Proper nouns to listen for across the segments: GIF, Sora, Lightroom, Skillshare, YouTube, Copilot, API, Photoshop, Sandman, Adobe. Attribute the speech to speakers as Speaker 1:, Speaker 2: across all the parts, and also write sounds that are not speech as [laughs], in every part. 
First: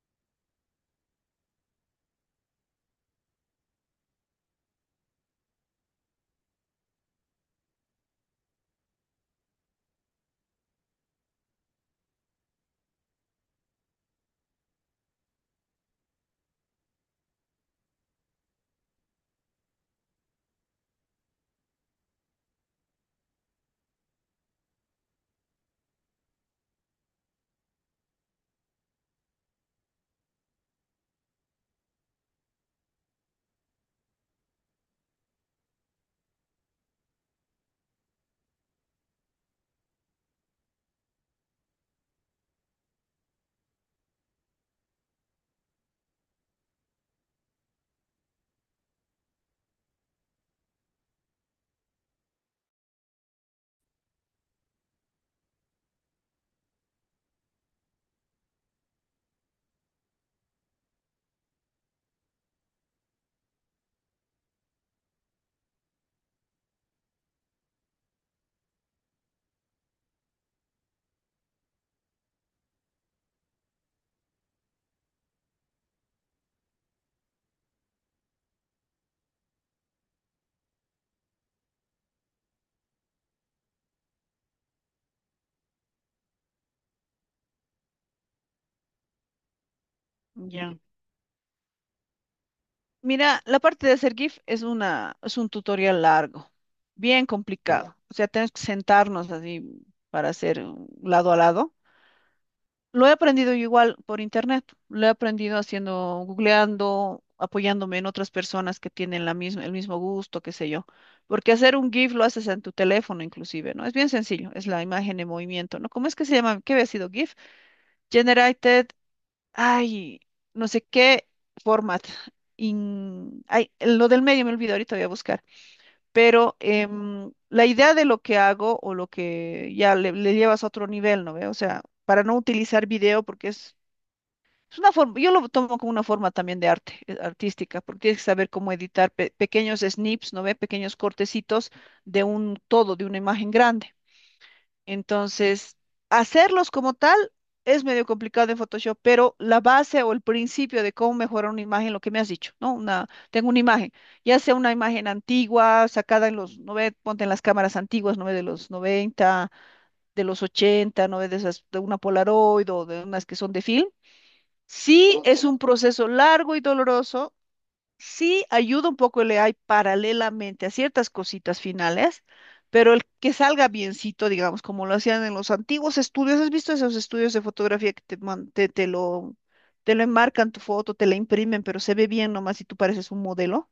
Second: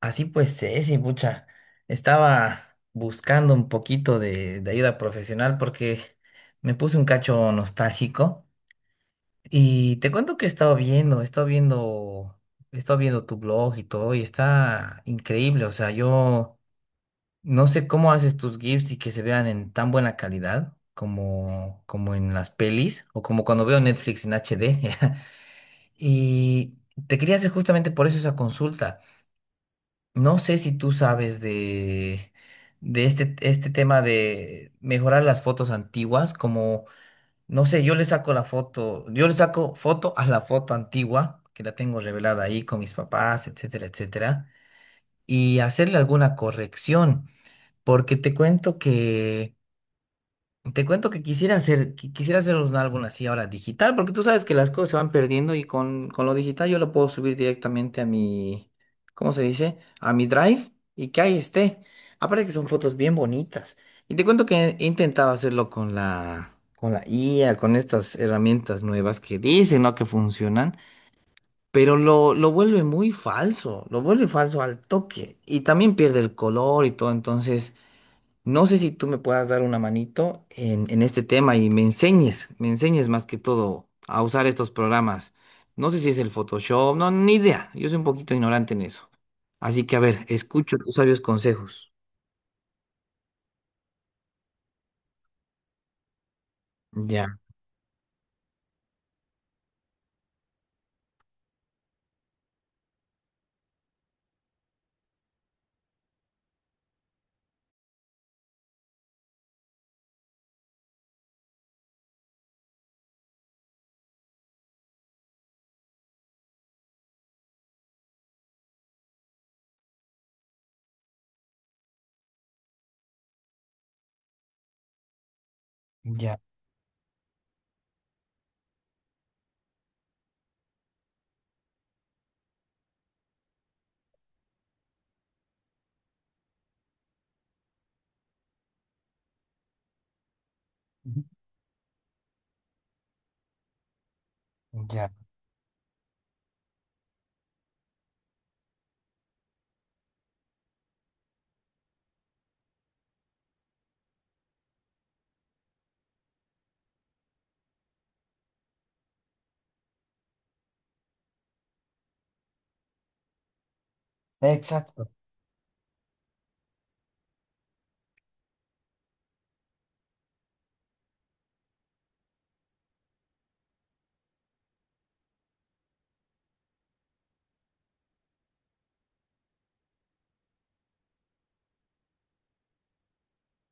Speaker 1: Así pues, Ceci, pucha, estaba buscando un poquito de ayuda profesional porque me puse un cacho nostálgico y te cuento que he estado viendo tu blog y todo y está increíble, o sea, yo no sé cómo haces tus GIFs y que se vean en tan buena calidad como en las pelis o como cuando veo Netflix en HD [laughs] y te quería hacer justamente por eso esa consulta. No sé si tú sabes de este tema de mejorar las fotos antiguas, como, no sé, yo le saco la foto, yo le saco foto a la foto antigua, que la tengo revelada ahí con mis papás, etcétera, etcétera, y hacerle alguna corrección, porque te cuento que quisiera hacer, quisiera hacer un álbum así ahora digital, porque tú sabes que las cosas se van perdiendo y con lo digital yo lo puedo subir directamente a mi, ¿cómo se dice? A mi Drive y que ahí esté. Aparte que son fotos bien bonitas. Y te cuento que he intentado hacerlo con con la IA, con estas herramientas nuevas que dicen, ¿no? Que funcionan, pero lo vuelve muy falso, lo vuelve falso al toque y también pierde el color y todo, entonces no sé si tú me puedas dar una manito en este tema y me enseñes más que todo a usar estos programas. No sé si es el Photoshop, no, ni idea. Yo soy un poquito ignorante en eso. Así que, a ver,
Speaker 2: Ya.
Speaker 1: escucho tus sabios consejos.
Speaker 2: Mira, la parte de hacer GIF es es un tutorial largo, bien
Speaker 1: Ya,
Speaker 2: complicado. O sea, tenemos que sentarnos así para hacer un lado a lado. Lo he aprendido yo igual por internet. Lo he aprendido haciendo, googleando, apoyándome en otras personas que tienen el mismo gusto, qué sé yo. Porque hacer un GIF lo haces en tu teléfono inclusive, ¿no? Es bien sencillo, es la imagen en movimiento, ¿no? ¿Cómo es que se llama? ¿Qué había sido GIF? Generated, Ay, no sé qué format. Lo del medio me olvidó, ahorita voy a buscar.
Speaker 1: ya,
Speaker 2: Pero la idea de lo que hago o lo que ya le llevas a otro nivel, ¿no ve? O sea, para no utilizar video porque es una forma, yo lo tomo como una forma también de arte, artística, porque tienes que saber cómo editar pequeños snips, ¿no ve? Pequeños
Speaker 1: ujú,
Speaker 2: cortecitos de un todo, de una imagen grande.
Speaker 1: ya.
Speaker 2: Entonces, hacerlos como tal es medio complicado en Photoshop, pero la base o el principio de cómo mejorar una imagen, lo que me has dicho, ¿no? Una, tengo una imagen, ya sea una imagen antigua, sacada en los 90, ponte en las cámaras antiguas, ¿no ve? De los 90, de los 80, ¿no ve? De esas, de una Polaroid o de unas que son de film.
Speaker 1: Exacto.
Speaker 2: Sí, es un proceso largo y doloroso, sí ayuda un poco el AI paralelamente a ciertas cositas finales, pero el que salga biencito, digamos, como lo hacían en los antiguos estudios, ¿has visto esos estudios de fotografía que te lo enmarcan tu foto, te la imprimen, pero se ve bien nomás y tú pareces un modelo?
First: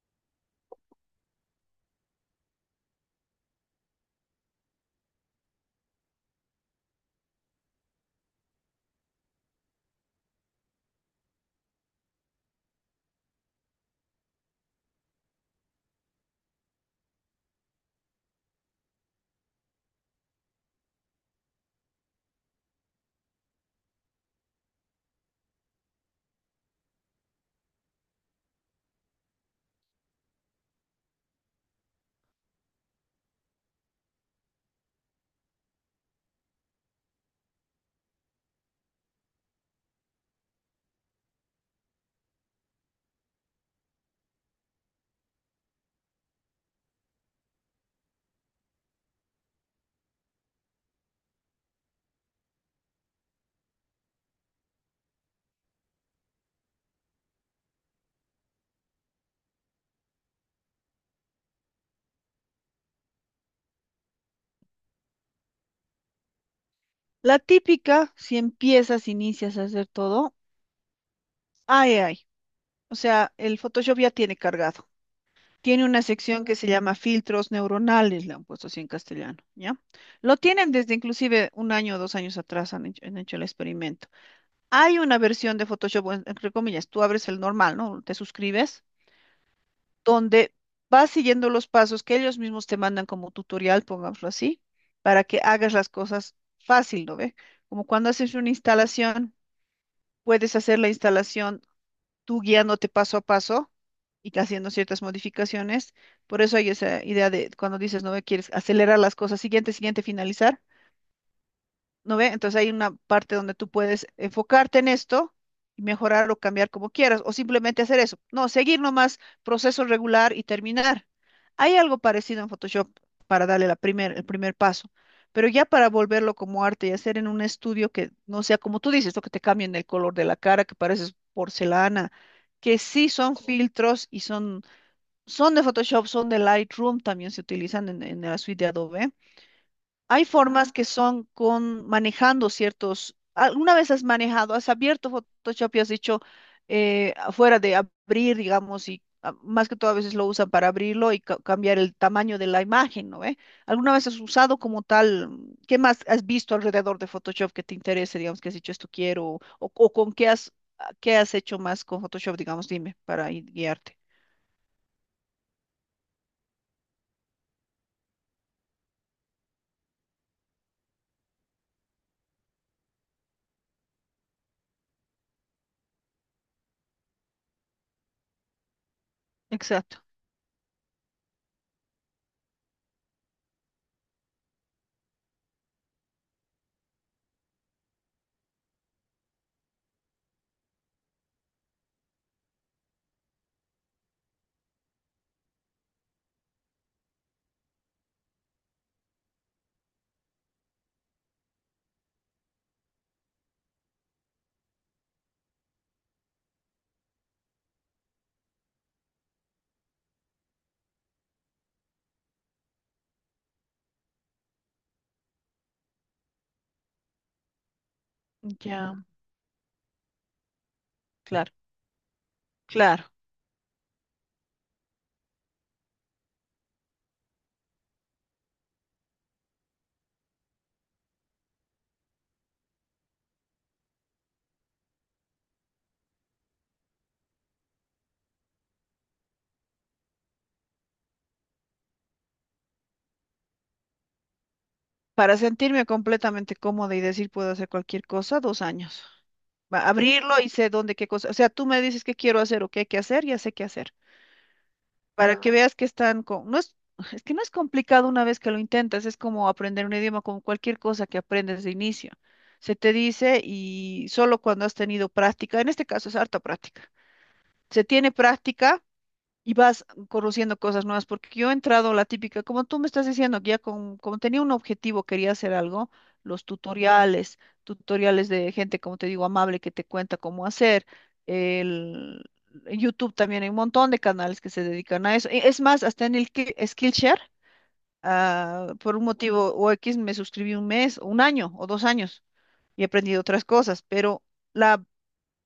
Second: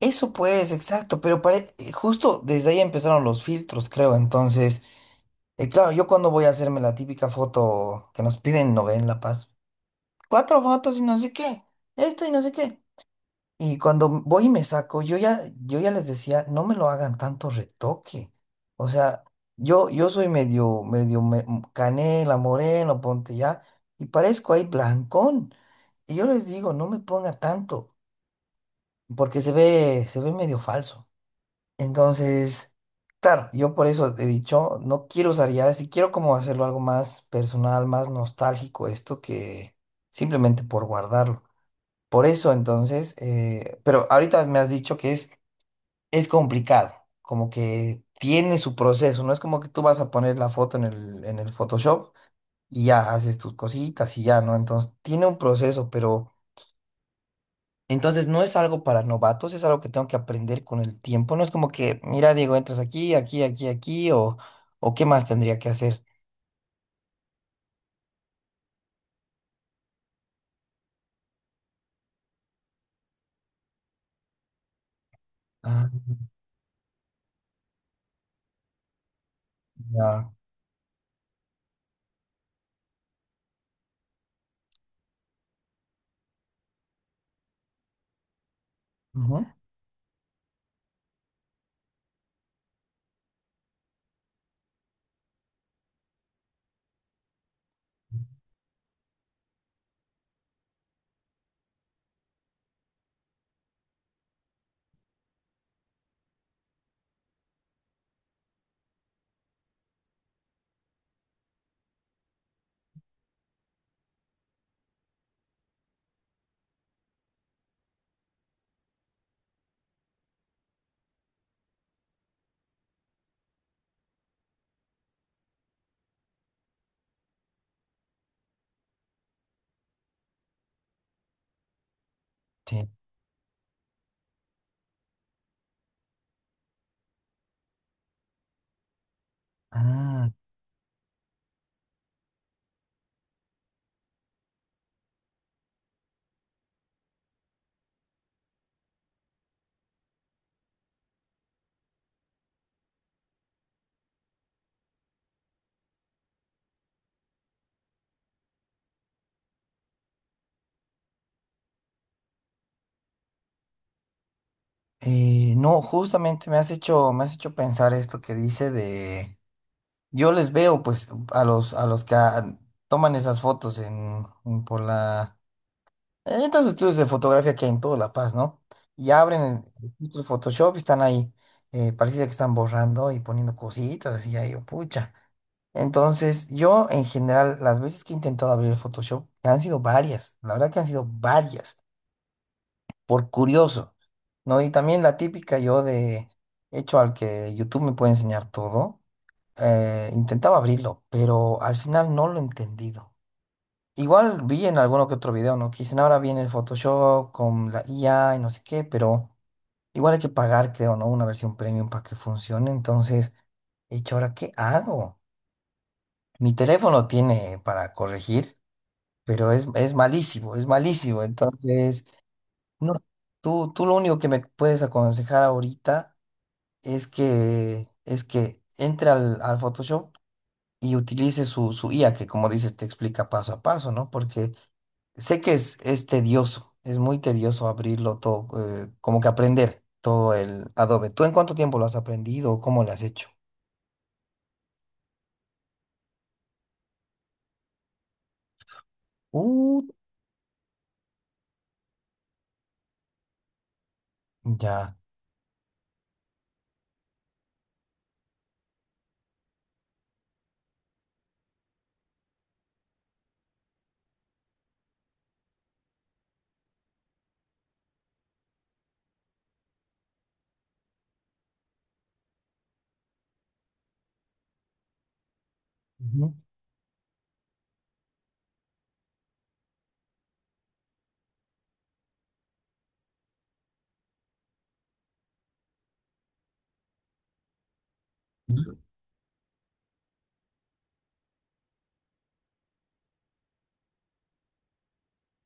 Speaker 1: Eso pues, exacto, pero justo desde ahí empezaron los filtros, creo. Entonces, claro, yo cuando voy a hacerme la típica foto que nos piden, no ven La Paz. Cuatro fotos y no sé qué. Esto y no sé qué. Y cuando voy y me saco, yo ya les decía, no me lo hagan tanto retoque. O sea, yo soy medio, canela, moreno, ponte ya, y parezco ahí blancón. Y yo les digo, no me ponga tanto, porque se ve medio falso. Entonces, claro, yo por eso he dicho, no quiero usar ya, si quiero como hacerlo algo más personal, más nostálgico, esto que simplemente por guardarlo. Por eso, entonces, pero ahorita me has dicho que es complicado, como que tiene su proceso, no es como que tú vas a poner la foto en en el Photoshop y ya haces tus cositas y ya, ¿no? Entonces, tiene un proceso, pero entonces no es algo para novatos, es algo que tengo que aprender con el tiempo, no es como que, mira, Diego, entras aquí, aquí, o qué más tendría que hacer.
Speaker 2: La típica, si empiezas, inicias a hacer todo, ay, ay, o sea, el Photoshop ya tiene cargado. Tiene
Speaker 1: Ah,
Speaker 2: una sección que se llama filtros neuronales, le han puesto así en castellano, ¿ya?
Speaker 1: ya.
Speaker 2: Lo tienen desde inclusive un año o dos años atrás, han hecho el experimento. Hay una versión de Photoshop, bueno, entre comillas, tú abres el normal, ¿no? Te suscribes,
Speaker 1: Ujú,
Speaker 2: donde vas siguiendo los pasos que ellos mismos te mandan como tutorial, pongámoslo así, para que hagas las cosas fácil, ¿no ve? Como cuando haces una instalación, puedes hacer la instalación tú guiándote paso a paso y haciendo ciertas modificaciones. Por eso hay esa idea de cuando dices, no me quieres acelerar las cosas, siguiente, siguiente, finalizar. ¿No ve? Entonces hay una parte donde tú puedes enfocarte en esto y mejorar o cambiar como quieras, o simplemente hacer eso. No, seguir nomás proceso regular y terminar. Hay algo parecido en Photoshop para darle la primer, el primer paso, pero ya para volverlo como arte y hacer en un estudio que no sea como tú dices, lo que te cambien el color de la cara, que pareces porcelana, que
Speaker 1: sí.
Speaker 2: sí son filtros y son, son de Photoshop, son de Lightroom, también se utilizan en la suite de Adobe. Hay
Speaker 1: Ah.
Speaker 2: formas que son con manejando ciertos. ¿Alguna vez has manejado, has abierto Photoshop y has dicho, afuera de abrir, digamos, y ah, más que todo a veces lo usan para abrirlo y cambiar el tamaño de la imagen, ¿no ve? ¿Alguna vez has usado como tal? ¿Qué más has visto alrededor de Photoshop que te interese, digamos, que has dicho esto quiero? O con qué has, ah, qué has hecho más con Photoshop, digamos, dime, para guiarte?
Speaker 1: No, justamente me has hecho pensar esto que dice de, yo les veo pues a a los que toman esas fotos en en estos estudios de fotografía que hay en toda La Paz, ¿no? Y abren el
Speaker 2: Exacto,
Speaker 1: filtro de Photoshop y están ahí, parece que están borrando y poniendo cositas así, ahí, yo, pucha. Entonces, yo en general, las veces que he intentado abrir el Photoshop, que han sido varias, la verdad que han sido varias por curioso, ¿no? Y también la típica yo de hecho al que YouTube me puede enseñar todo, intentaba abrirlo, pero al final no lo he entendido. Igual vi en alguno que otro video, ¿no? Que dicen ahora viene el Photoshop con la IA y no sé qué, pero igual hay que pagar, creo, ¿no? Una versión premium para que funcione. Entonces, hecho, ¿ahora qué hago? Mi teléfono tiene para corregir,
Speaker 2: ya,
Speaker 1: pero es malísimo, es malísimo.
Speaker 2: claro,
Speaker 1: Entonces, no,
Speaker 2: claro.
Speaker 1: tú lo único que me puedes aconsejar ahorita es que entre al Photoshop y utilice su IA, que como dices, te explica paso a paso, ¿no? Porque sé que es tedioso, es muy tedioso abrirlo todo, como que aprender todo el Adobe. ¿Tú en cuánto tiempo lo has aprendido o cómo lo has hecho?
Speaker 2: Para sentirme completamente cómoda y decir puedo hacer cualquier cosa, dos años.
Speaker 1: Uh,
Speaker 2: Va, abrirlo y sé dónde, qué cosa. O sea, tú me dices qué quiero hacer o qué hay que hacer, ya sé qué hacer.
Speaker 1: ya.
Speaker 2: Para que veas que están con... es que no es complicado una vez que lo intentas, es como aprender un idioma con cualquier cosa que aprendes de inicio. Se te dice y solo cuando has tenido práctica, en este caso es harta práctica. Se tiene práctica y vas conociendo cosas nuevas, porque yo he entrado la típica, como tú me estás diciendo, que ya con, como tenía un objetivo, quería hacer algo,
Speaker 1: Ujú,
Speaker 2: los tutoriales, tutoriales de gente, como te digo, amable que te cuenta cómo hacer, el, en YouTube también hay un montón de canales que se dedican a eso, es más, hasta en el Skillshare, ah,
Speaker 1: ujú,
Speaker 2: por un motivo o X me suscribí un mes, un año o dos años y he aprendido otras cosas, pero la,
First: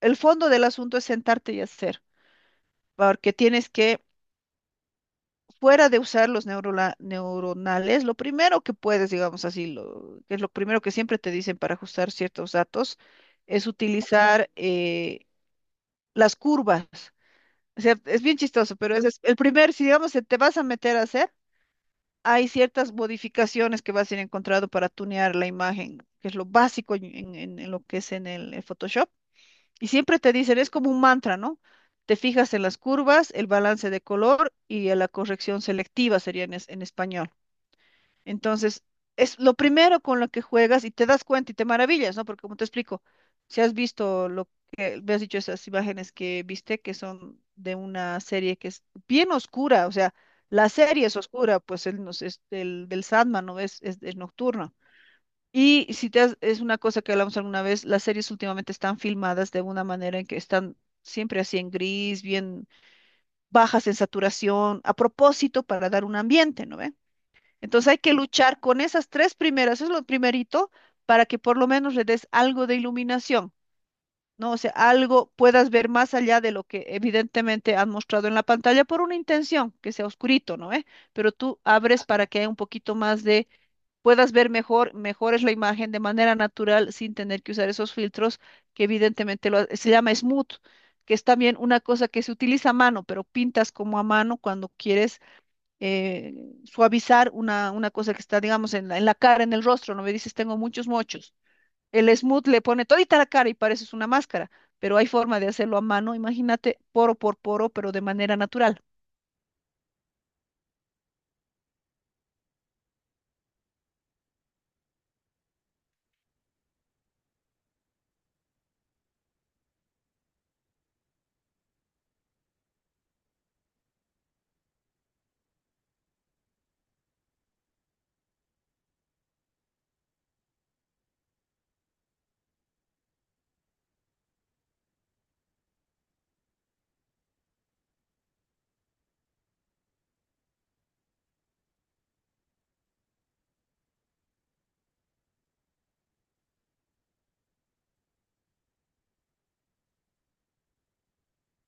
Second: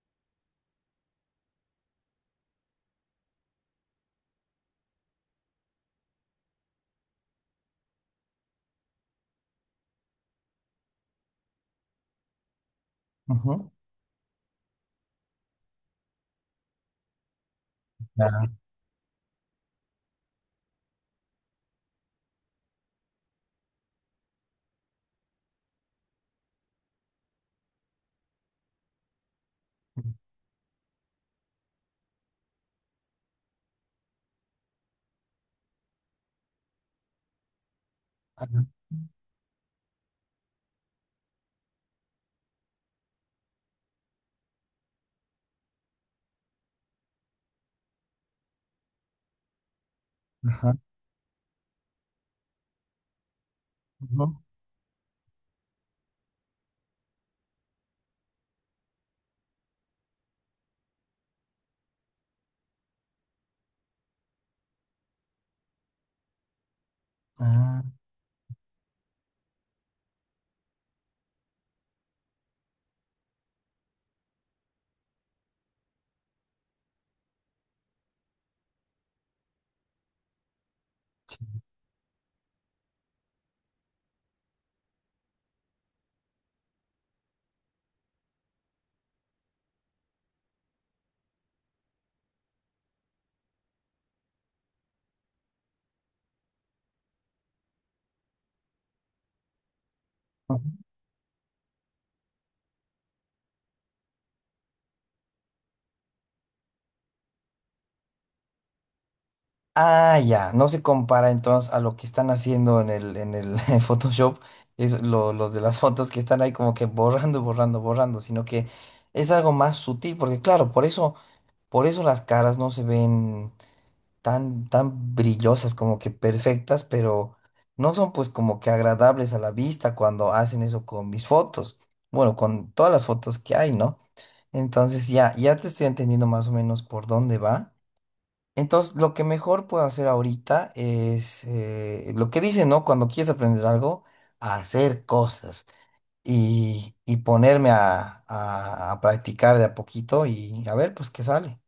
Speaker 2: el fondo del asunto es sentarte y hacer, porque tienes que fuera de usar los neuronales, lo primero que puedes, digamos así, lo, que es lo primero que siempre te dicen para ajustar ciertos datos, es
Speaker 1: ujú,
Speaker 2: utilizar las curvas. O sea, es bien
Speaker 1: ya.
Speaker 2: chistoso, pero ese es el primer, si digamos se te vas a meter a hacer, hay ciertas modificaciones que vas a ir encontrando para tunear la imagen, que es lo básico en, en lo que es en el Photoshop. Y siempre te dicen, es como un mantra, ¿no? Te fijas en las curvas, el balance de color y en la corrección selectiva sería en, en español.
Speaker 1: Ajá,
Speaker 2: Entonces, es lo primero con lo que juegas y te das cuenta y te maravillas, ¿no? Porque como te explico, si has visto lo que, me has dicho esas imágenes que viste, que son de una serie que es bien oscura, o sea, la
Speaker 1: ajá,
Speaker 2: serie es oscura, pues el, es del Sandman, ¿no? Es
Speaker 1: ujú,
Speaker 2: nocturna. Y si te es una cosa que hablamos alguna vez, las series últimamente están filmadas de una manera en que están siempre así en gris, bien bajas en saturación, a propósito para dar un ambiente, ¿no ve?
Speaker 1: ah,
Speaker 2: Entonces hay que luchar con esas tres primeras, eso es lo primerito, para que por lo menos le des algo de iluminación, ¿no? O sea, algo puedas ver más allá de lo que evidentemente han mostrado en la pantalla por una intención, que sea oscurito, ¿no? ¿Eh? Pero tú abres para que haya un poquito más de, puedas ver mejor, mejores la imagen de manera natural sin tener que usar esos filtros que evidentemente lo, se llama smooth, que es también una cosa que se utiliza a mano, pero pintas como a mano cuando quieres eh, suavizar una cosa que está, digamos, en la cara, en el rostro, no me dices,
Speaker 1: sí.
Speaker 2: tengo muchos mochos. El smooth le pone todita la cara y pareces una máscara, pero hay forma de hacerlo a mano, imagínate, poro por poro, pero de manera natural.
Speaker 1: Ah, ya, no se compara entonces a lo que están haciendo en en el [laughs] Photoshop, es los de las fotos que están ahí como que borrando, sino que es algo más sutil, porque claro, por eso las caras no se ven tan brillosas, como que perfectas, pero no son pues como que agradables a la vista cuando hacen eso con mis fotos, bueno, con todas las fotos que hay, ¿no? Entonces ya te estoy entendiendo más o menos por dónde va. Entonces, lo que mejor puedo hacer ahorita es lo que dicen, ¿no? Cuando quieres aprender algo, hacer cosas y ponerme a practicar de a poquito y a ver, pues qué sale.